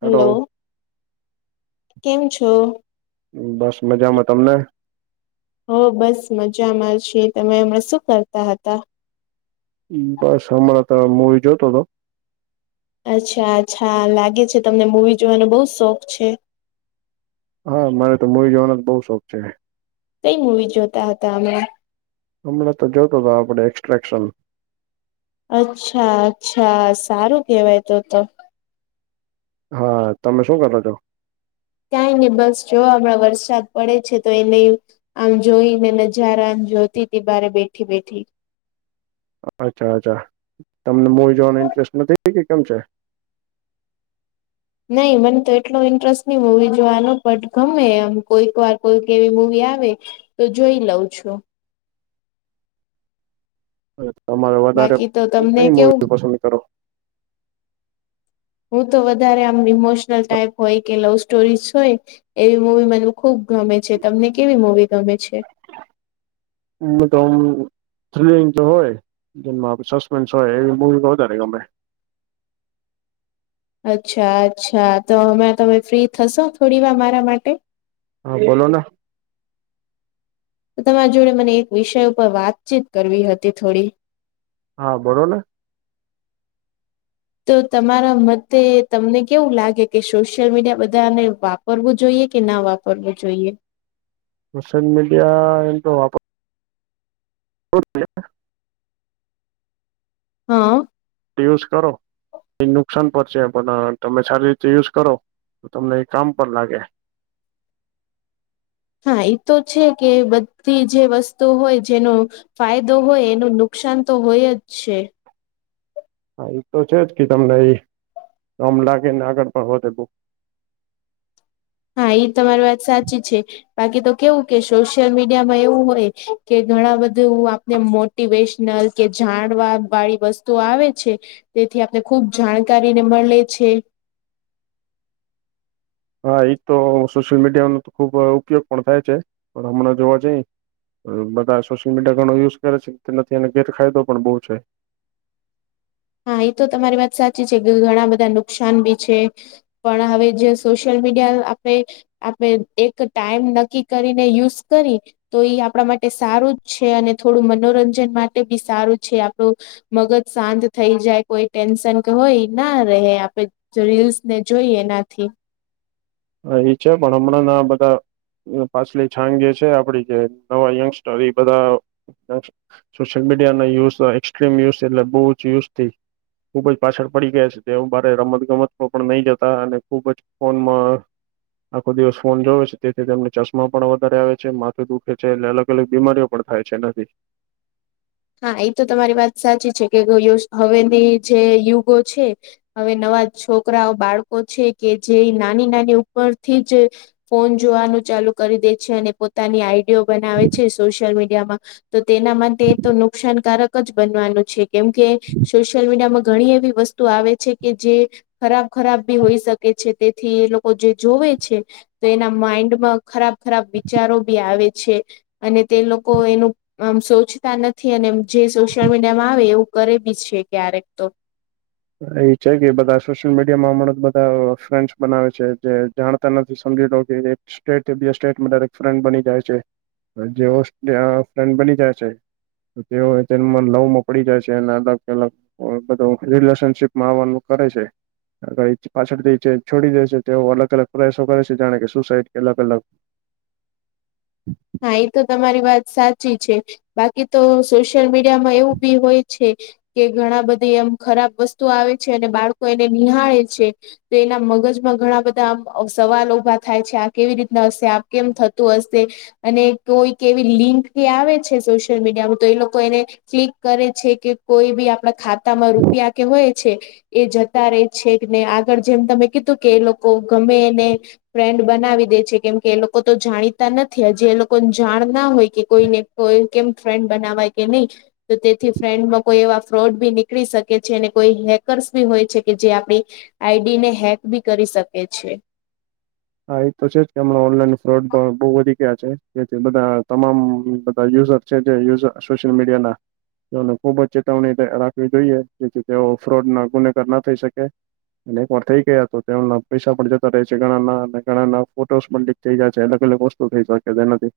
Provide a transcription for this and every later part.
Hello કેમ છો. હા બસ મજામાં તમને. હો બસ મજામાં છે તમે હમણા શું કરતા હતા. બસ હમણાં તો મુવી જોતો હતો. અચ્છા અચ્છા લાગે છે તમને મૂવી જોવાનો બહુ શોખ છે. હા મારે તો મૂવી જવાનો જ બઉ શોખ છે. કઈ મુવી જોતા હતા અમે. હમણાં તો જોતો હતો આપડે એક્સ્ટ્રાક્શન. અચ્છા અચ્છા સારું કેવાય તો તો. હા તમે શું કરો છો. ક્યાંય ને બસ જો હમણાં વરસાદ પડે છે તો એને આમ જોઈ ને નજારા જોતી તી બરે બેઠી બેઠી અચ્છા અચ્છા તમને મુવી જોવાનો ઇન્ટરેસ્ટ નથી કે કેમ છે. નહી મને તો એટલો ઇન્ટરેસ્ટની મુવી જોવાનો પણ ગમે એમ કોઈક વાર કોઈ એવી મૂવી આવે તો જોઈ લઉં છું. તમારે વધારે બાકી તો તમને કઈ કેવું મુવી પસંદ કરો. હું તો વધારે આમ ઈમોશનલ ટાઈપ હોય કે લવ સ્ટોરી હોય એવી મૂવી મને ખૂબ ગમે છે તમને કેવી મૂવી ગમે છે. મને તો ઓમ [unintelligible] તો હોય જેમાં સસ્પેન્સ હોય એવી મૂવી વધારે ગમે. અચ્છા અચ્છા તો હમે તમે ફ્રી થશો થોડી વાર મારા માટે. હા બોલો ના. તમારા જોડે મને એક વિષય ઉપર વાતચીત કરવી હતી થોડી. હા બોલો ને. તો તમારા મતે તમને કેવું લાગે કે સોશિયલ મીડિયા બધાને વાપ વાપરવું જોઈએ કે ના વાપરવું જોઈએ. સોશિયલ મીડિયા એમ તો વાપ [unintelligible] હા. તે યુઝ કરો. એ નુકસાન પર છે પણ તમે સારી રીતે યુઝ કરો તો તમને એ કામ પણ લાગે. હા એતો છે કે બધી જે વસ્તુ હોય જેનું ફાયદો હોય એનું નુકસાન તો હોય જ છે. હા એ તો છે જ કે તમને કમ લાગેને આગળ પણ હોતે બુ હા એ તમારી વાત સાચી છે. બાકી તો કેવું કે સોશિયલ મીડિયા માં એવું હોય કે ઘણા બધું આપને મો મોટિવેશનલ કે જાણવા વાળી વસ્તુ આવે છે. તેથી આપને ખુબ જાણકારી ને મળે છે. હા એજ તો સોશિયલ મીડિયા ન તો ખુબ ઉપયોગ પણ થાય છે પણ હમણાં જોવા જઈ બધા સોશિયલ મીડિયા ઘણો યુઝ કરે છે તે નથી અને ગેરફાયદો પણ બહુ છે. હા એ તો તમારી વાત સાચી છે કે ઘણા બધા નુકસાન બી છે. પણ હવે જે સોશિયલ મીડિયા આપણે આપણે એક ટાઈમ નક્કી કરીને યુઝ કરી તો એ આપડા માટે સારું જ છે અને થોડું મનોરંજન માટે બી સારું છે આપણું મગજ શાંત થઈ જાય કોઈ ટેન્શન કે હોય ના રહે આપે રીલ્સ ને જોઈએ એનાથી હ એ છે પણ હમણાં ના બધા. પાછલી છાંગ જે છે આપડી જે નવા યંગસ્ટર એ બધા સોશિયલ મીડિયાના યુઝ એક્સ્ટ્રીમ યુઝ એટલે બહુ જ યુઝ ટી ખુબ જ પાછળ પડી ગયા છે તેવું બારે રમત ગમત પણ નહી જતા અને ખૂબ જ ફોનમાં આખો દિવસ ફોન જોવે છે તેથી તેમને ચશ્મા પણ વધારે આવે છે માથું દુખે છે એટલે અલગ અલગ બીમારીઓ પણ થાય છે નથી હા એ તો તમારી વાત સાચી છે કે હવેની જે યુગો છે હવે નવા છોકરાઓ બાળકો છે કે જે નાની નાની ઉપરથી જ ફોન જોવાનું ચાલુ કરી દે છે અને પોતાની આઈડીયો બનાવે છે સોશિયલ મીડિયામાં તો તેના માટે તો નુકસાનકારક જ બનવાનું છે કેમ કે સોશિયલ મીડિયામાં ઘણી એવી વસ્તુ આવે છે કે જે ખરાબ ખરાબ બી હોઈ શકે છે તેથી એ લોકો જે જોવે છે તો એના માઈન્ડમાં ખરાબ ખરાબ વિચારો બી આવે છે અને તે લોકો એનું આમ સોચતા નથ થી અને જે સોશિયલ મીડિયા માં આવે એવું કરે બી છે ક્યારેક તો એ છે કે બધા સોશિયલ મીડિયા માં હમણાં બધા ફ્રેન્ડસ બનાવે છે જે જાણતા નથી સમજી લો કે એક સ્ટેટથી બીજ સ્ટેટમાં ફ્રેન્ડ બની જાય છે. જે [unintelligible] ફ્રેન્ડ બની જાય છે તેઓ તે લવમાં પડી જાય છે અને અલગ અલગ અ બધૂ રિલેસ સનશીપમાં આવાનું કરે છે. આગળ એ પાછળથી છોડી દે છે તેઓ અલગ અલગ પ્રયાસો કરે છે જાણે કે સુસાઈડ કે અલગ અલગ હા એ તો તમારી વાત સાચી છે. બાકી તો સોશિયલ મીડિયા માં એવું બી હોય છે કે ઘણા બધી એમ ખરાબ વસ્તુ આવે છે અને બાળકો એને નિહાળે છે. તો એના મગજમાં ઘણા બધા આમ સવાલ ઉભા થાય છે આ કેવી રીતના હશે, આ કેમ થતું હશે. અને કોઈક એવી લિંક કે આવે છે સોશિયલ મીડિયામાં તો એ લોકો એને ક્લિક કરે છે કે કોઈ બી આપણા ખાતામાં રૂપિયા કે હોય છે એ જતા રે છે ને આગળ જેમ તમે કીધું કે એ લોકો ગમે એને ફ્રેન્ડ બનાવી દે છે કેમ કે એ લોકો તો જાણીતા નથી જે એ લોકોને જાણ ના હોય કે કોઈને કોઈ કેમ ફ્રેન્ડ બનાવાય કે નઈ તો તેથી ફ્રેન્ડમાં કોઈ એવા ફ્રોડ બી નીકળી શકે છે અને કોઈ હેકર્સ બી હોય છે કે જે આપડી આઈડી ને હેક બી કરી શકે છે. હા એ તો છે જ કે હમણાં ઓનલાઈન ફ્રોડ પણ બહુ વધી ગયા છે જેથી બધા તમામ બધા યુઝર છે જે યુઝ સોશિયલ મીડિયા ના તેઓને ખુબ જ ચેતવણી રાખવી જોઈએ જેથી તેઓ ફ્રોડ ના ગુનેગાર ના થઈ શકે અને એક વાર થઇ ગયા તો તે પૈસા પણ જતા રહે છે ઘણા ના ઘણા ફોટોસ પણ લીક થઈ જાય છે અલગ અલગ વસ્તુ થઈ શકે એનાથી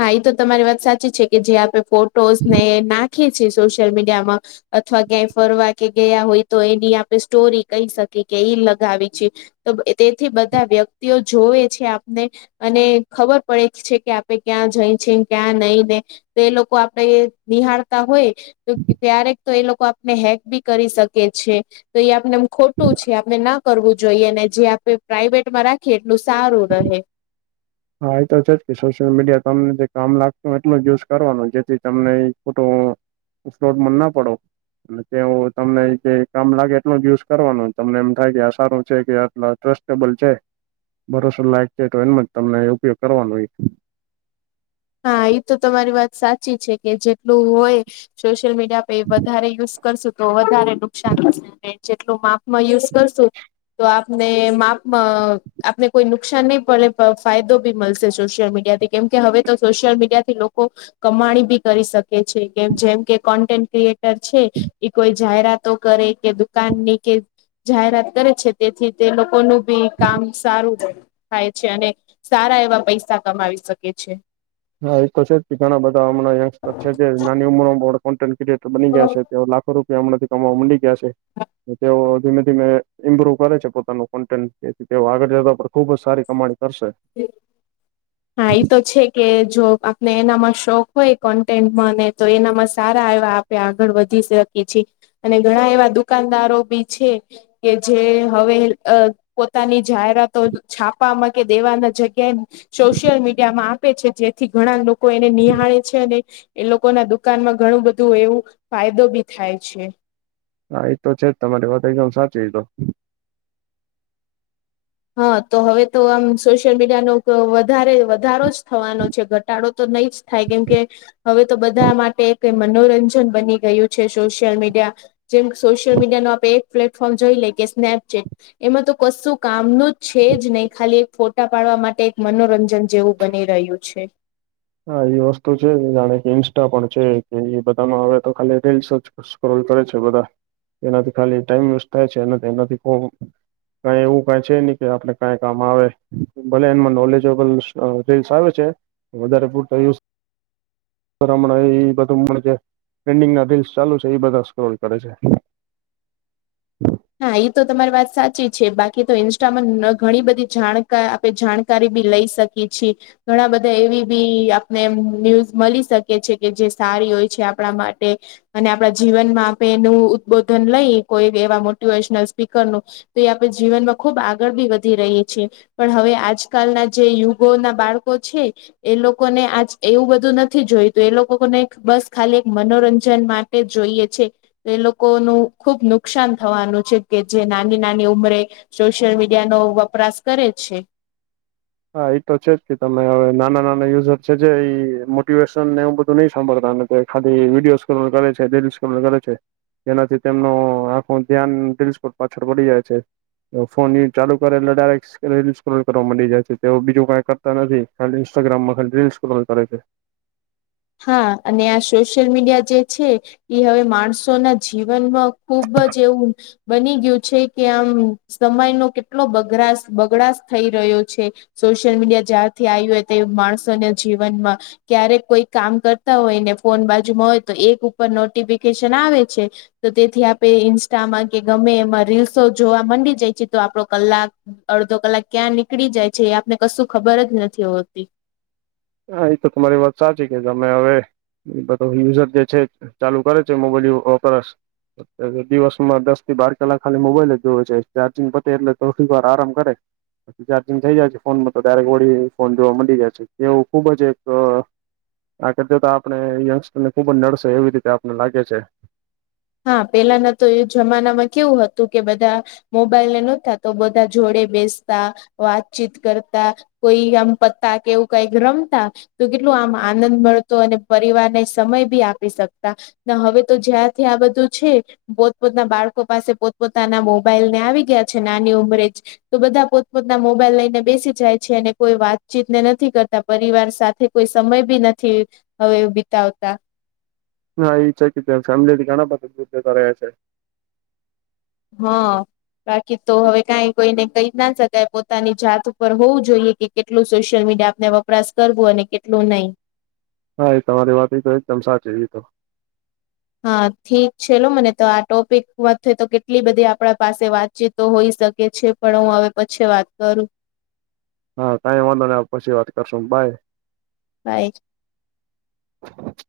હા એ તો તમારી વાત સાચી છે કે જે આપણે ફોટોસ ને નાખીએ છીએ સોશિયલ મીડિયામાં અથવા ક્યાંય ફરવા કે ગયા હોય તો એની આપણે સ્ટોરી કહી શકીએ કે ઈ લગાવી છે તો તેથી બધા વ્યક્તિઓ જોવે છે આપને અને ખબર પડે છે કે આપ ક્યાં જઈ છે ક્યાં નહી ને તો એ લોકો આપડે નિહાળતા હોય તો ક્યારેક તો એ લોકો આપને હેક બી કરી શકે છે. તો એ આપનેમ ખોટું છે આપણે ના કરવું જોઈએ અનેને જે આપણે પ્રાાઈવેટમાં રાખીએ એટલું સારું રહે હા એ તો છે જ કે સોશિયલ મીડિયા તમને જે કામ લાગતું એટલ યુઝ કરવાનું જેથી તમને એ ખોટો ફ્રોડ મ ના પડો એ કે તમને કામ લાગે એટલું યુસ કરવાનું તમને એમ થાય કે આ સારું છે કે આટ્રસ્ એબલ છે ભરોસો લાયક છે તો એમાં જ તમને ઉપયોગ કરવાનો ઈ હા એ તો તમારી વાત સાચી છે કે જેટલું હોય સોશિયલ મીડિયા પે એ વધારે યુઝ કરશું તો વધારે નુકસાન થશે જેટલું માપમાં યુઝ કરશું તો આપને માપમાં આપને કોઈ નુકસાન નહી પડે ફાયદો બી મળશે સોશિયલ મીડિયા થી કેમ કે હવે તો સોશિયલ મીડિયા થી લોકો કમાણી બી કરી શકે છે કેમ જેમ કે કોન્ટેન્ટ ક્રિએટર છે. એ કોઈ જાહેરાતો કરે કે દુકાનની કે જાહેરાત કરે છે તેથી તેલોકોનું ભી કામ સારું છે. થાય છે અને સારા એવા પૈસા કમાવી શકે છે. હા એ તો છે જ ઘણા બધા હમણાં યંગસ્ટર છે જે નાની ઉમરોમાં કોન્ટેન્ટ ક્રિએટર બની ગયા છે તે લાખો રૂપિયા હમણાંથી કમાવા મન્ડિ ગયા છે. તેઓ ધીમે ધીમે ઇમ્પ્રુવ કરે છે પોતાનું કોન્ટેન્ટથી તેઓ આગળ જતા પર ખુબ જ સારી કમાણી કરશે. હા એ તો છે કે જો આપને એનામાં શોખ હોય કોન્ટેન્ટમાંને તો એનામાં સારા એવા આગળ વધી શકે છે એ અને ઘણા એવા દુકાનદારો બી છે. કે જે હવે પોતાની જાહેરાતો છાપામાં કે દેવાના જગ્યા સોશિયલ મીડિયા માં આપે છે જેથી ઘણા લોકો એને નિહાળે છે અને એ લોકો ના દુકાનમાં ઘણું બધું એવું ફાયદોબી થાય છે. હા એ તો છેજ તમારી વાત એકદમ સાચી એ તો હા તો હવે તો આમ સોશિયલ મીડિયાનો વધારે વધારો જ થવાનો છે ઘટાડો તો નહી જ થાય કેમકે હવે તો બધા માટે એક મનોરંજન બની ગયું છે સોશિયલ મીડિયા જેમ સોશિયલ મીડિયા નો આપણે એક પ્લેટફોર્મ જોઈ લે કે સ્નેપચેટ એમાં તો કશું કામનું છે જ નહી ખાલી એક ફોટા પાડવા માટે એક મનોરંજન જેવું બની રહ્યું છે. હા એ વસ્તુ છે જાણે કે ઇન્સ્ટા પણ છે કે એ બધામાં હવે તો ખાલી રીલ્શજ સક્રરોલ કરે છે બધા એનાથી ખાલી ટાઈમ વેસ્ટ થાય છે એનાથી એનાથી કઈ એવું કઈ છે નહી કે આપડે કાઈ કામ આવે ભલે એમાં નોલેજબલ રીલલ્શ આવે છે વધારે પૂરતા યુસ હમણાં એ બધું જે ટ્રેરેન્ડિંગ ના રીલ્સ ચાલુ છે એ બધા સ્ક્રોલ કરે છે. હા એ તો તમારી વાત સાચી છે બાકી તો ઇન્સ્ટામાં ઘણી બધી જાણકાર આપે જાણ કારી બી લઈ શકીએ છી ઘણા બધા એવી બી આપને ન્યૂઝ મળી શકે છે કે જે સારી હોય છે આપણા માટે અને આપણા જીવનમાં આપે એનું ઉદબોધન લઈએ કોઈ એવા મોટિવેશનલ સ્પીકરનું તો એ આપણે જીવનમાં ખુબ આગળબી વધી રહીએ છીએ પણ હવે આજકાલના જે યુગો ના બાળકો છે એ લોકોને આજ એવું બધું નથી જોયતું એ લોકોને બસ ખાલી મનોરંજન માટે જોઈએ છે એ લોકો નુ ખુબ નુકસાન થવાનું છે કે જે નાની નાની ઉમરે સોશિયલ મીડિયા નો વપરાશ કરે છે. હા એ તો છે જ કે તમે હવે નાના નાના યુઝર છે જે એ મોટિવેશન ને એવુબધું નહી સાંભળતા ખાલી વિડીયો સ્ક્રોલ કરે છે રીલ્સ સક્રરોલ કરે છે. જેનાથી તેમનું આખું ધ્યાન રીલ્સ પાછળ પડી જાય છે. ફોન ચાલુ કરે એટલે ડાયરેક્ટ રીલ્સ સ્ક્રોલ કરવા મંડી જાય છે. તેવો બીજો કંઈ કરતા નથી ખાલી ઇન્સ્ટાગ્રામમાં ખાલી રીલ્સ સક્રોલ કરે છે. હા અને આ સોશિયલ મીડિયા જે છે એ હવે માણસો ના જીવનમાં ખુબ જ એવું બની ગયું છે કે આમ સમય નો કેટલો બગરાસ બગડાસ થઈ રહ્યો છે. સોશિયલ મીડિયા જ્યારથી આવી હોય તે માણસોને જીવનમાં ક્યારેક કોઈ કામ કરતા હોય ને ફોન બાજુમાં હોય તો એક ઉપર નોટિફિકેશન આવે છે તો તેથી આપે ઇન્સ્ટામાં કે ગમે એમાં રીલ્સો જોવા માંડી જાય છે તો આપડો કલાક અડધો કલાક ક્યાં નીકળી જાય છે એ આપને કશું ખબર જ નથી હોતી. હા એ તો તમારી વાત સાચી કે તમે અવે બધુ યુઝર જે છે ચાલુ કરે છે મોબાઈલ વાપ [unintelligible] અ દિવસમાં દસ થી બાર કલાક ખાલી મોબાઈલ જ જોવે છે ચાર્જિંગ પતે એટલે થોક વાર આરામ કરે. પછ ચાર્જિંગ થઇ જાય છે ફોનમાં તો ડાયરેક્ટ વળી ફોન જોવા મળી જાય છે એવું ખુબ જ એક આ કર તો આપણે યંગસ્ટર ને ખુબ જ નડશે એવી રીતે આપને લાગે છે. હા પેલાના તો એ જમાનામાં કેવું હતું કે બધા મોબાઈલ ને નતા તો બધા જોડે બેસતા વાતચીત કરતા કોઈ આમ પત્તા કેવું કઈ રમતા તો કેટલું આમ આનંદ મળતો અને પરિવારને સમય બી આપી શકતા હવે તો જ્યાં થી આ બધું છે પોતપોતના બાળકો પાસે પોતપોતાના મોબાઈલ ને આવી ગયા છે નાની ઉંમરે જ તો બધા પોતપોતના મોબાઈલ લઈને બેસી જાય છે અને કોઈ વાતચીત ને નથી કરતા પરિવાર સાથે કોઈ સમય બી નથી હવે બીતાવતા. હા એ છે ક ફેમિલી થી ઘણા બધા [unintelligible] [unintelligible] છે. હા. બાકી તો હવે કઈ કોઈને કઈ ના શકાય પોતાની જાત ઉપર હોવું જોઈએ કે કેટલું સોશિયલ મીડિયા આપને વપરાશ કરવું અને કેટલું નહી. હા એ તમારી વાત એ તો એકદમ સાચી એ તો. હા ઠીક છે લો મને તો આ ટોપિકમાં થ તો કેટલી બધી આપણા પાસે વાતચીત તો હોઈ શકે છે પણ હું હવે પછી વાત કરું. હા કાઈ વાંધો ન પછી વાત કરશો બાય. બાય. [inaudible]